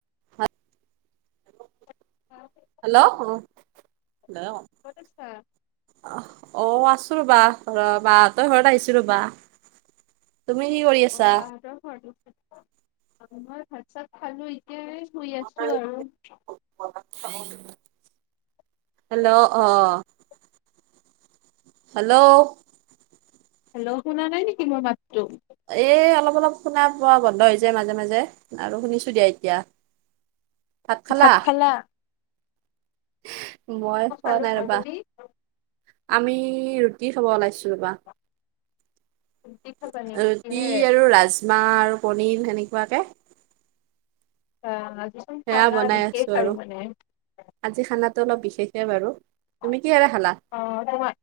[unintelligible] ক'ত হেল্ল', আছা? [unintelligible] অ', আছো ৰ'বা, [unintelligible] বাহতঁৰ ঘৰত আহিছোঁ ৰ'বা। তুমি কি কৰি আছা? অ' বাহতঁৰ ঘৰত, মই ভাত চাত খালোঁ, এতিয়া এই শুই আছোঁ আৰু। হেল্ল', অ'। হেল্ল'। হেল্ল', শুনা নাই নিকি মোৰ মাতটো? এ অলপ, অলপ শুনা পোৱা বন্ধ হৈ যায় মাজে মাজে আৰু শুনিছোঁ দিয়া এতিয়া। [unintelligible] ভাত খালা। মই অ খোৱা খালো নাই মই। ৰ'বা, তুমি? আমি ৰুটি খাব ওলাইছোঁ ৰ'বা। [unintelligible] খাবা নেকি? ৰুটি কিহেৰে? আৰু ৰাজমাহ আৰু পনীৰ সেনেকুৱাকে। [unintelligible] আজি চোন সেয়া খানা বনাই আছো বিশেষ আৰু মানে। আজি খানাতো অলপ বিশেষে বাৰু। তুমি কিহেৰে খালা? অ' [unintelligible]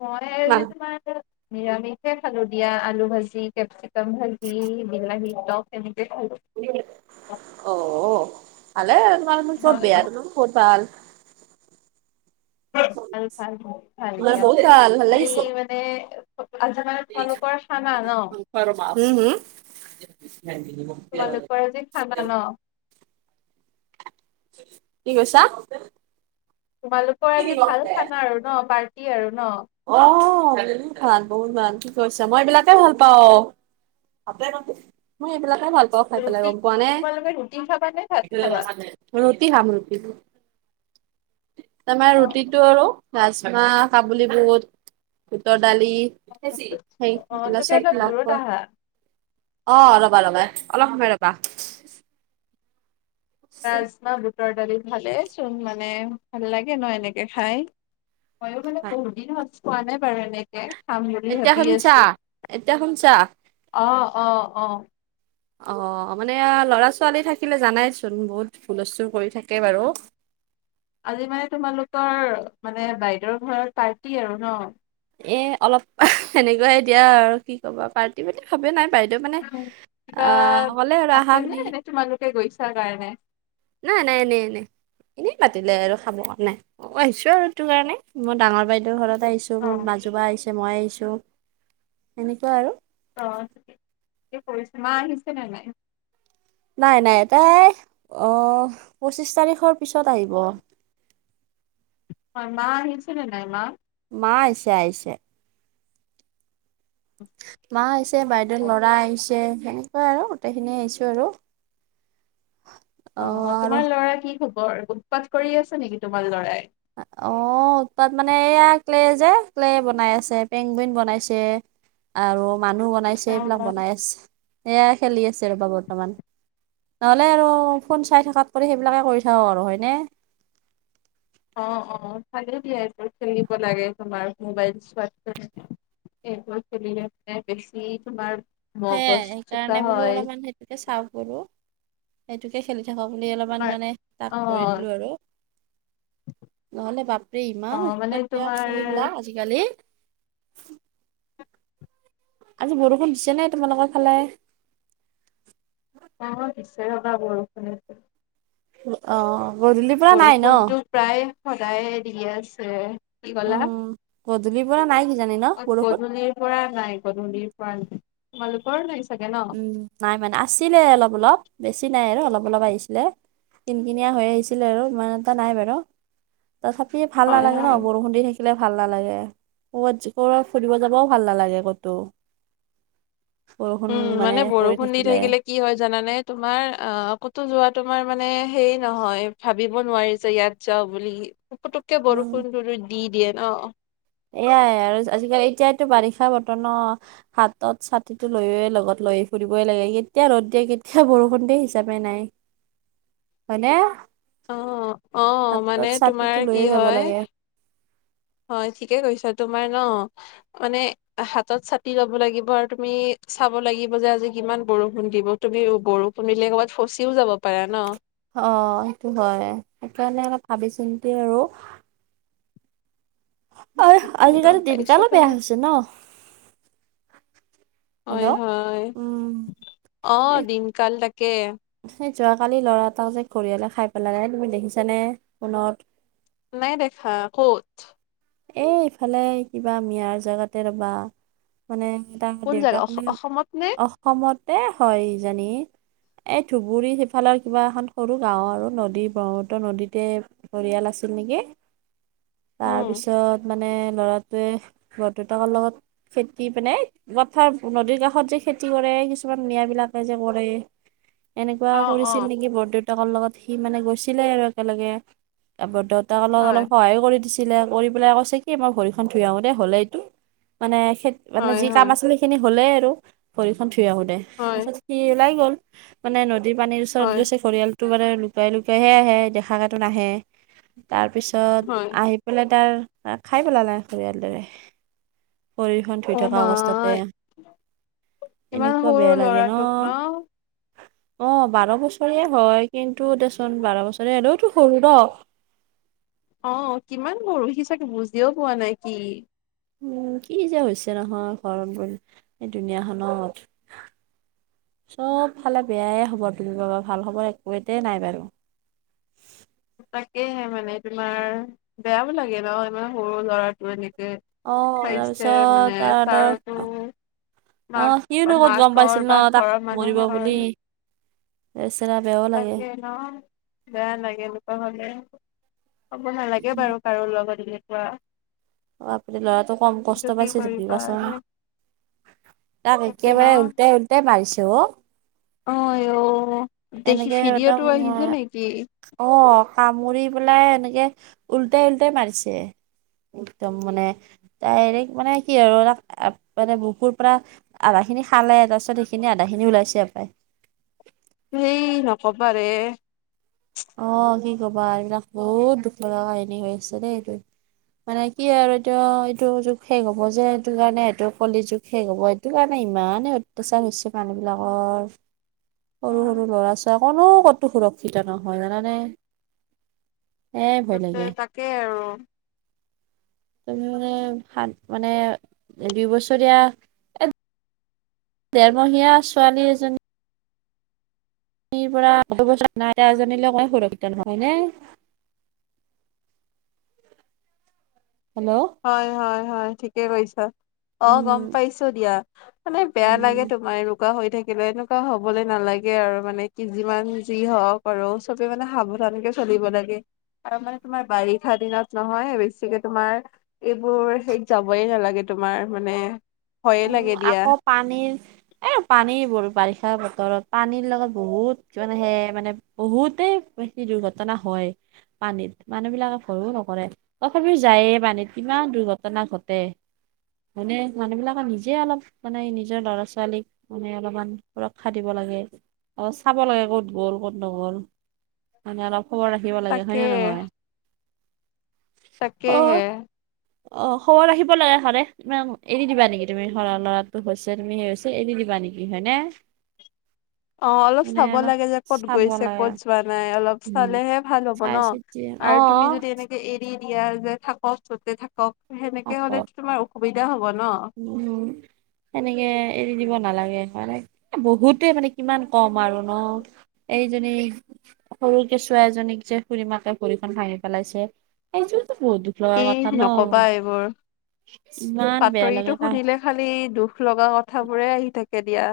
মই আজি তোমাৰ। নিৰামিষে খালো দিয়া। আলু ভাজি, কেপচিকাম ভাজি, বিলাহী তক সেনেকে খালোঁ। অ' ভালে তোমাৰ, চব হয় বেয়াটোনো ক'ত ভাল। ভাল ভাল বহুত ভাল নাই দিয়া। বহুত ভাল, তুমি মানে? আজি মানে তোমালোকৰ খানা ন? হুম হুম তোমালোকৰ আজি খানা ন'? কি কৈছা? তোমালোকৰ আজি ভাল খানা আৰু ন' পাৰ্টি আৰু ন'। অ' বহুত ভাল, বহুত ভাল। ঠিক কৰিছে মই এইবিলাকে ভাল পাওঁ। মই এইবিলাকে ভাল পাওঁ খাই পেলাই ৰুটি গম পোৱা নে? তোমালোকে ৰুটি খাবা নে ভাত খাবা ৰুটি খাম ৰুটি, তাৰমানে অ ৰুটিটো আৰু ৰাজমাহ, কাবুলী বুট, বুটৰ দালি অ তুমি অলপ দূৰত [unintelligible] আহা অ' ৰ'বা ৰ'বা অলপ সময় ৰ'বা। ৰাজমাহ, বুটৰ দালি খালে চোন মানে ভাল লাগে ন' এনেকে খাই। মইয়ো মানে বহুত দিন হ'ল খোৱা নাই বাৰু এনে তাকে খাম বুলি এতিয়া ভাবি শুনছা? আছো। এতিয়া শুনছা? অ' অ' অ'। অ' মানে ল'ৰা-ছোৱালী থাকিলে জানাইচোন বহুত হুলস্থুল কৰি থাকে বাৰু। আজি মানে তোমালোকৰ মানে বাইদেউৰ ঘৰত পাৰ্টি আৰু ন'? এ অলপ সেনেকুৱাই দিয়া আৰু কি ক'বা পাৰ্টি বুলি ভাবেই নাই বাইদেউ মানে কিবা আ ক'লে আৰু আছে আহা নে বুলি। নে তোমালোকে গৈছা কাৰণে নাই নাই, এনেই এনেই। এনেই মাতিলে আৰু খাব কাৰণে, মই আহিছো আৰু সেইটো কাৰণে। মই ডাঙৰ বাইদেউৰ ঘৰত আহিছো। অ মোৰ মাজু বা আহিছে মই আহিছো সেনেকুৱা আৰু। অ' কৰিছে মা আহিছে নে নাই? নাই নাই তাই পঁচিছ তাৰিখৰ পিছত আহিব। হয়, মা আহিছে নে নাই মা? মা আহিছে আহিছে। মা আহিছে, বাইদেউৰ ল'ৰা আহিছে সে সেনেকুৱাই আৰু গোটেইখিনি আহিছো আৰু অ' তোমাৰ ল'ৰা কি খবৰ? উৎপাত কৰি আছে নেকি তোমাৰ ল'ৰাই? অ' উৎপাত মানে এইয়া ক্লে যে ক্লে বনাই আছে পেংগুইন বনাইছে। আৰু মানুহ বনাইছে অ এইবিলাক বনাই আছে, সেয়াই খেলি আছে ৰ'বা বৰ্তমান। নহ'লে আৰু ফোন চাই থাকাত কৰি সেইবিলাকে কৰি থাকক আৰু হয়নে? অ' অ' ভালেই দিয়া এইবোৰ খেলিব লাগে, তোমাৰ মোবাইল চোৱাতকৈ। এইবোৰ খেলিলে মানে বেছি তোমাৰ সেয়াই মগজ চোকা সেইকাৰণে বোলো হয়। [unintelligible] সেইটোকে খেলি থাকক বুলি অলপমান তোমাৰ মানে তাক অ কৰি দিলো আৰু। নহ'লে বাপৰে অ ইমান মানে উৎপতীয়া তোমাৰ ল'ৰা-ছোৱালী বিলাক আজিকালি। আজি বৰষুণ দিছে নে তোমালোকৰ ফালে? অ' দিছে ৰ'বা বৰষুণ এইফালে। অ' গধূলিৰ পৰা নাই ন বৰষুণটো প্ৰায় সদায়ে দিয়ে আছে। কি ক'লা? উম গধূলিৰ পৰা নাই কিজানি ন অ' বৰষুণ গধূলিৰ পৰা নাই গধূলিৰ পৰা নাই। তোমালোকৰো নাই চাগে ন'? উম নাই মানে। আছিলে অলপ অলপ বেছি নাই আৰু অলপ অলপ আহিছিলে। কিন কিনিয়া হৈ আহিছিলে আৰু ইমান এটা নাই বাৰু, তথাপিও ভাল হয় নালাগে ন হয়। বৰষুণ দি থাকিলে দিলে ভাল নালাগে। ক'বাত ক'ৰবাত ফুৰিব যাবও ভাল নালাগে ক'তো। বৰষুণ উম মানে পৰি বৰষুণ দি থাকিলে। কি হয় জানা নে তোমাৰ অ, ক'তো যোৱা তোমাৰ মানে হেইৰি নহয়, ভাবিব নোৱাৰি যে ইয়াত যাওঁ বুলি, পুটুকে উম বৰষুণটো দি দিয়ে ন। এয়াই আৰু আজিকালি এতিয়ো বাৰিষা বতৰ ন। হাতত ছাতিটো লৈয়ে লগত লৈ ফুৰিবই লাগে। কেতিয়া ৰ'দ দিয়ে, কেতিয়া বৰষুণ দিয়ে হিচাবে নাই। হয় নে? অ', অ'মানে তোমাৰ ছাতিটো লৈয়ে কি যাব হয়। লাগে হয়, ঠিকে কৈছা তোমাৰ ন, মানে হাতত ছাতি ল'ব লাগিব আৰু তুমি চাব লাগিব যে আজি কিমান বৰষুণ দিব। তুমি বৰষুণ দিলে ক'ৰবাত ফচিও যাব পাৰা ন। অ', সেইটোৱেই হয়, সেইকাৰণে অলপ ভাবি- চিন্তি আৰু। অহ, হয় গম আজিকালি পাইছো দিনকালো বেয়া বাৰু হৈছে ন। হয়, হেল্ল' হয়, উম অ', এই দিনকাল তাকে। সেই যোৱাকালি ল'ৰা এটাও যে ঘৰিয়াললে খাই পেলালে, তুমি দেখিছানে ফোনত। নাই দেখা, ক'ত? এ, ইফালে কিবা মিয়াৰ জেগাতে ৰ'বা। মানে তাৰ কোন জেগা দেউতা অস কলে অসমত নে? অসমতে হয় ইজানি। এই ধুবুৰী সিফালৰ কিবা এখন সৰু গাওঁ আৰু নদী ব্ৰহ্মপুত্ৰ নদীতেই পৰিয়াল আছো নেকি, উম তাৰপিছত মানে ল'ৰাটোৱে বৰ দেউতাকৰ লগত খেতি পিনাই পথাৰ, নদীৰ কাষত যে খেতি কৰে, কিছুমান মিয়া বিলাকে যে কৰে। এনেকুৱা অ অ কৰিছিল নেকি বৰদেউতাকৰ লগত, সি মানে গৈছিলে আৰু একেলগে। বৰ দেউতাক লগত হয়। অলপ সহায়ো কৰি দিছিলে। কৰি পেলাই কৈছে কি, মই ভৰিখন থুই আহো দেই হ'লে এইটো, মানে খে, মানে হয় যি কাম হয় আছিল সিনি হ'লেই আৰু ভৰি খন ধোই আহো দে, হয় তাৰপিছত সি ওলাই গ'ল মানে নদীৰ পানীৰ ওচৰত হয় গৈছে ঘৰিয়ালতটো মানে লুকাই লুকাইহে আহে দেখা কেটো নাহে। তাৰপিছত হয় আহি বলে তাৰ খাই পেলালে ঘৰিয়ালটোৱে ভৰি খন ধুই অ থকা মা অৱস্থাতে ইমান এনেকুৱা সৰু বেয়া লাগে ন। ল'ৰাটোক অ', বাৰ বছৰীয়া হয়, কিন্তু দেচোন বাৰ বছৰ এনেও টো সৰু ন। অ', কিমান পৰহি চাগে বুজিও পোৱা নাই কি? উম, কি যে হৈছে নহয় ঘৰত, ব, এই দুুনীয়াখনত। চবফালে বেয়াই হ'ব তম বা ভাল হবৰ একোটাই নাই বাৰু। তাকেহে মানে তোমাৰ, বেয়াও লাগে ন ইমান সৰু লৰাটো এনেকে অ পাইছে তাৰপিছত মানে তাৰ ধৰ তাৰতো। অ সিনো মাক- ক'ত গম পাইছিল মাকৰ ন বা তাক ঘৰৰ মৰিব বুলি মানুহৰ। বেচেৰা বেয়াও লাগে তাকে ন। বেয়া লাগে এনেকুৱা হ'লে, হ'ব নালাগে বাৰু কাৰো লগত এনেকুৱা। অ', আপুনি ল'ৰাটো কম কিন্তু কষ্ট কি পাইছে কৰিবা আৰু [unintelligible] তাক তাকে ন। একেবাৰে উল্টাই উল্টাই মাৰিছো অ'। অ', অ' দেখি এনেকে ভিডিঅ' একদম টো আহিছ নেকি? অ' কামুৰি পেলাই এনেকে ওল্টাই ওল্টাই মাৰিছে। একদম মানে, ডাইৰেক্ট মানে কি আৰু তাক মানে বুকুৰ পৰা আধা খিনি খালে তাৰপিছত সেইখিনি আধা খিনি ওলাইছে পায়। সেই নকবা ৰে- অঁ কি কবা এইবিলাক বহুত দুখ লগা কাহিনী হৈ আছে দেই এইটো। মানে কি আৰু এটোও এইটো যুগ শেষ হ'ব যে, এইটো কাৰণে সেইটো কলি যুগ শেষ হ'ব। সেইটো কাৰণে ইমানেই অত্যাচাৰ হৈছে মানুহ বিলাকৰ। সৰু উম সৰু ল'ৰা ছোৱালী কোনো কতো সুৰক্ষিত নহয় জানানে? এ ভয় তাতে লাগে তাকে আৰু। তুমি মানে সাত মানে দুই বছৰীয়া দেৰমহীয়া ছোৱালী এজনী। পৰা দহ বছৰীয়া মাইনা এজনী সংৰক্ষিত নহয় হয়নে। হেল্ল' হয় হয় হয় ঠিকে কৈছ অঁ গম উম পাইছোঁ দিয়া। মানে বেয়া লাগে উম তোমাৰ এ এনেকুৱা হৈ থাকিলে এনেকুৱা হ'বলৈ নালাগে আৰু মানে কি যিমান যি হওঁক আৰু চবে মানে সাৱধানকে চলিব লাগে। আৰু মানে তোমাৰ বাৰিষা দিনত নহয় বেছিকে তোমাৰ এইবোৰ হেৰিইত যাবই নালাগে তোমাৰ মানে ভয়ে লাগে দিয়া। পানীৰ এই পানী বোৰ, বাৰিষা বতৰত পানীৰ লগত বহুত কিমানে সে মানে- বহুতেই বেছি দুৰ্ঘটনা হয় পানীত, মানুহ বিলাকে ভয়ো নকৰে। তথাপিও যায়ে মানে কিমান দুৰ্ঘটনা ঘটে মানে মানুহ বিলাক। নিজে অলপ মানে নিজৰ ল'ৰা ছোৱালীক মানে অলপমান সুৰক্ষা দিব লাগে। অ' চাব লাগে ক'ত গ'ল ক'ত নগ'ল মানে অলপ খবৰ ৰাখিব থাকিব লাগে হয় তাকে নে নহয়। তাকে অ হে। অ' খবৰ ৰাখিব লাগে সদাদ ইমান এৰি দিবা নেকি? তুমি সৰা ল'ৰাটো গৈছে তুমি সেই এৰি দিবা নেকি হয় নে? অ' অলপ চাব লাগে যে ক'ত চাব গৈছে লাগে ক'ত যোৱা নাই অলপ উম চালেহে ভাল হব ন। চাই চিতি অ আৰু তুমি যদি এনেকে এই দি দিয়া যে থাকক যতে থাকক সেনেকে হ'লে আকৌ তোমাৰ অসুবিধা হব ন। উম, সেনেকে এৰি দিব নালাগে মানে বহুতে মানে কিমান কম আৰু ন। এইজনী সৰু কেচুৱা এজনীক যে খুুৰী মাকে ভৰিখন ভাঙি পেলাইছে সেইটোতো বহুত দুখ। লোৱা এই কথা ন, নকবা এইবোৰ ইমান বেয়া লাগ বাতৰিটো শুনিলে খালি দুখ লগা কথাবোৰে আহি থাকে দিয়া।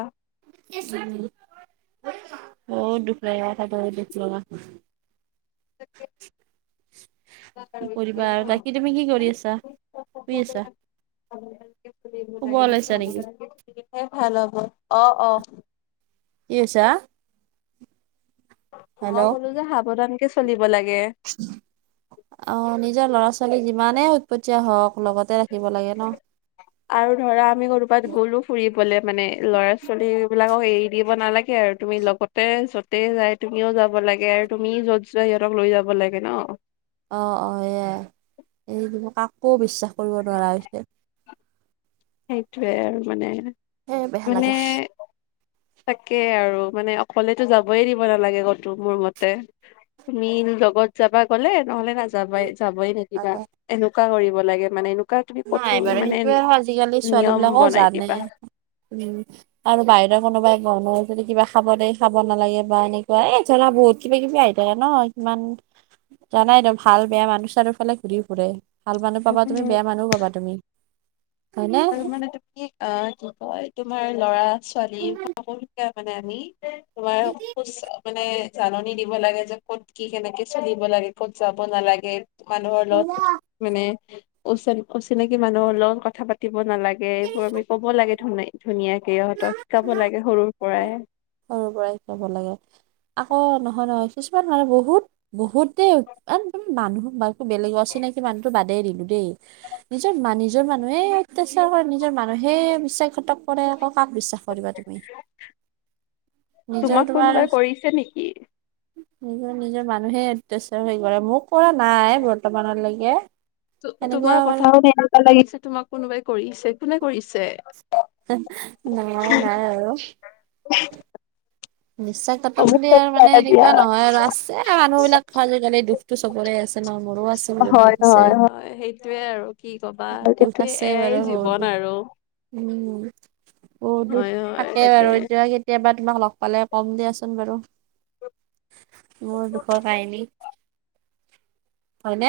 বহুত দুুখ লগা কথা বহুত দুখ লগা। ন ম [unintelligible] কি কৰিবা আৰু বাকী তুমি কি কৰি আছা শুই আছা শুব ওলাইছা নেকি? ভাল হব অ অ কি কৰিছা? মই কলোঁ যে সাৱধান কে চলিব লাগে। উ, [unintelligible] অ' নিজৰ ল'ৰা- ছোৱালী যিমানে উৎপত্তীয়া হওক লগতে ৰাখিব লাগে ন। আৰু ধৰা আমি ক'ৰোবাত গ'লো ফুৰিবলে মানে ল'ৰা ছোৱালী বিলাকক এৰি দিব নালাগে আৰু তুমি লগতে য'তে যাই তুমিও যাব লাগে আৰু তুমিও যত যোৱা সিহঁতক লৈ যাব লাগে ন অ অ এয়া কাকো বিশ্বাস কৰিব নোৱাৰা হৈছে। সেইটোয়ে আৰু মানে সেই বেয়া লাগে মানে। তাকে আৰু মানে অকলেতো যাবই দিব নালাগে ক'তো মোৰ মতে- তুমি লগত যাবা গলে নহলে নাযাবাই যাবই নে কিবা তাকে। এনেকুৱা কৰিব লাগে মানে তুমি নাই কঠোৰ বাৰু মানে সেইটোয়ে আজিকালি ছোৱালী নিয়ম বিলাকও বনাই জানে দিবা উম আৰু বাহিৰৰ কোনোবাই কয় যদি কিবা খাব দিয়ে খাব নালাগে বা এনেকুৱা এই ধৰা বহুত কিবা কিবি আহ। ন ইমান জানাই একদম ভাল বেয়া মানুহ চানুহ ফালে ঘূৰি ফুৰে ভাল মানুহ পাবা তুমি উম বেয়া মানুহও পাবা তুমি হয় নে। আৰু মানে তুমি আহ কি কয় তোমাৰ ল'ৰা ছোৱালী সকলোকে মানে আমি তোমাৰ সুচ মানে জাননী দিব লাগে যে ক'ত কি কেনেকে চলিব লাগে ক'ত যাব নালাগে মানুহৰ লগত মানে উচ অচিনাকি মানুহৰ লগত কথা পা দিব নালাগে এইবোৰ আমি কব লাগে ধুন ধুনীয়াকে ইহঁতক শিকাব লাগে সৰুৰ পৰাই। সৰুৰ পৰাই শিকাব লাগে আকৌ নহয় নহয় কিছুমান মানুহ বহুত বহুত দেই ইমান মানুহো বেলেগ অচিনাকি মানুহতো বাদে দিলো দেই। নিজৰ মানু নিজৰ মানুহে অত্যাচাৰ কৰে নিজৰ মানুহে বিশ্বাসঘাতক কৰে আও কাক বিশ্বাস কৰিবা তুমি নিজৰ তোমাক তোমাৰ কোনোবাই কৰিছে নেকি? নিজৰ নিজৰ মানুহে অত্যাচাৰ হৈ কৰে মোক কৰা নাই বৰ্তমানলৈকে। সেনেকুৱা তোমাৰ মানে কথা শুনি এনেকুৱা লাগিছে তোমাক কোনোবাই কৰিছে কোনে কৰিছে? নাই -নাই আৰু। [unintelligible] বিশ্বাস ঘাটক বুলি আৰু মানে এনেকুৱা নহয় আৰু আছে মানুহ বিলাক আজিকালি দুখটো চবৰে আছে। ন মোৰো আছে বহুত দুখ হয় আছে -হয় -হয় হেইটোয়ে আৰু কি কবা দুখ হেইটোৱে। আছে এয়াই বাৰু বহুত জীৱন দুখ আৰু। উম, [unintelligible] হয় হয় থাকে তাকে। বাৰু এতিয়া কেতিয়াবা তোমাক লগ পালে কম দিয়াচোন বাৰু। মোৰ দুখৰ কাহিনী। হয়নে?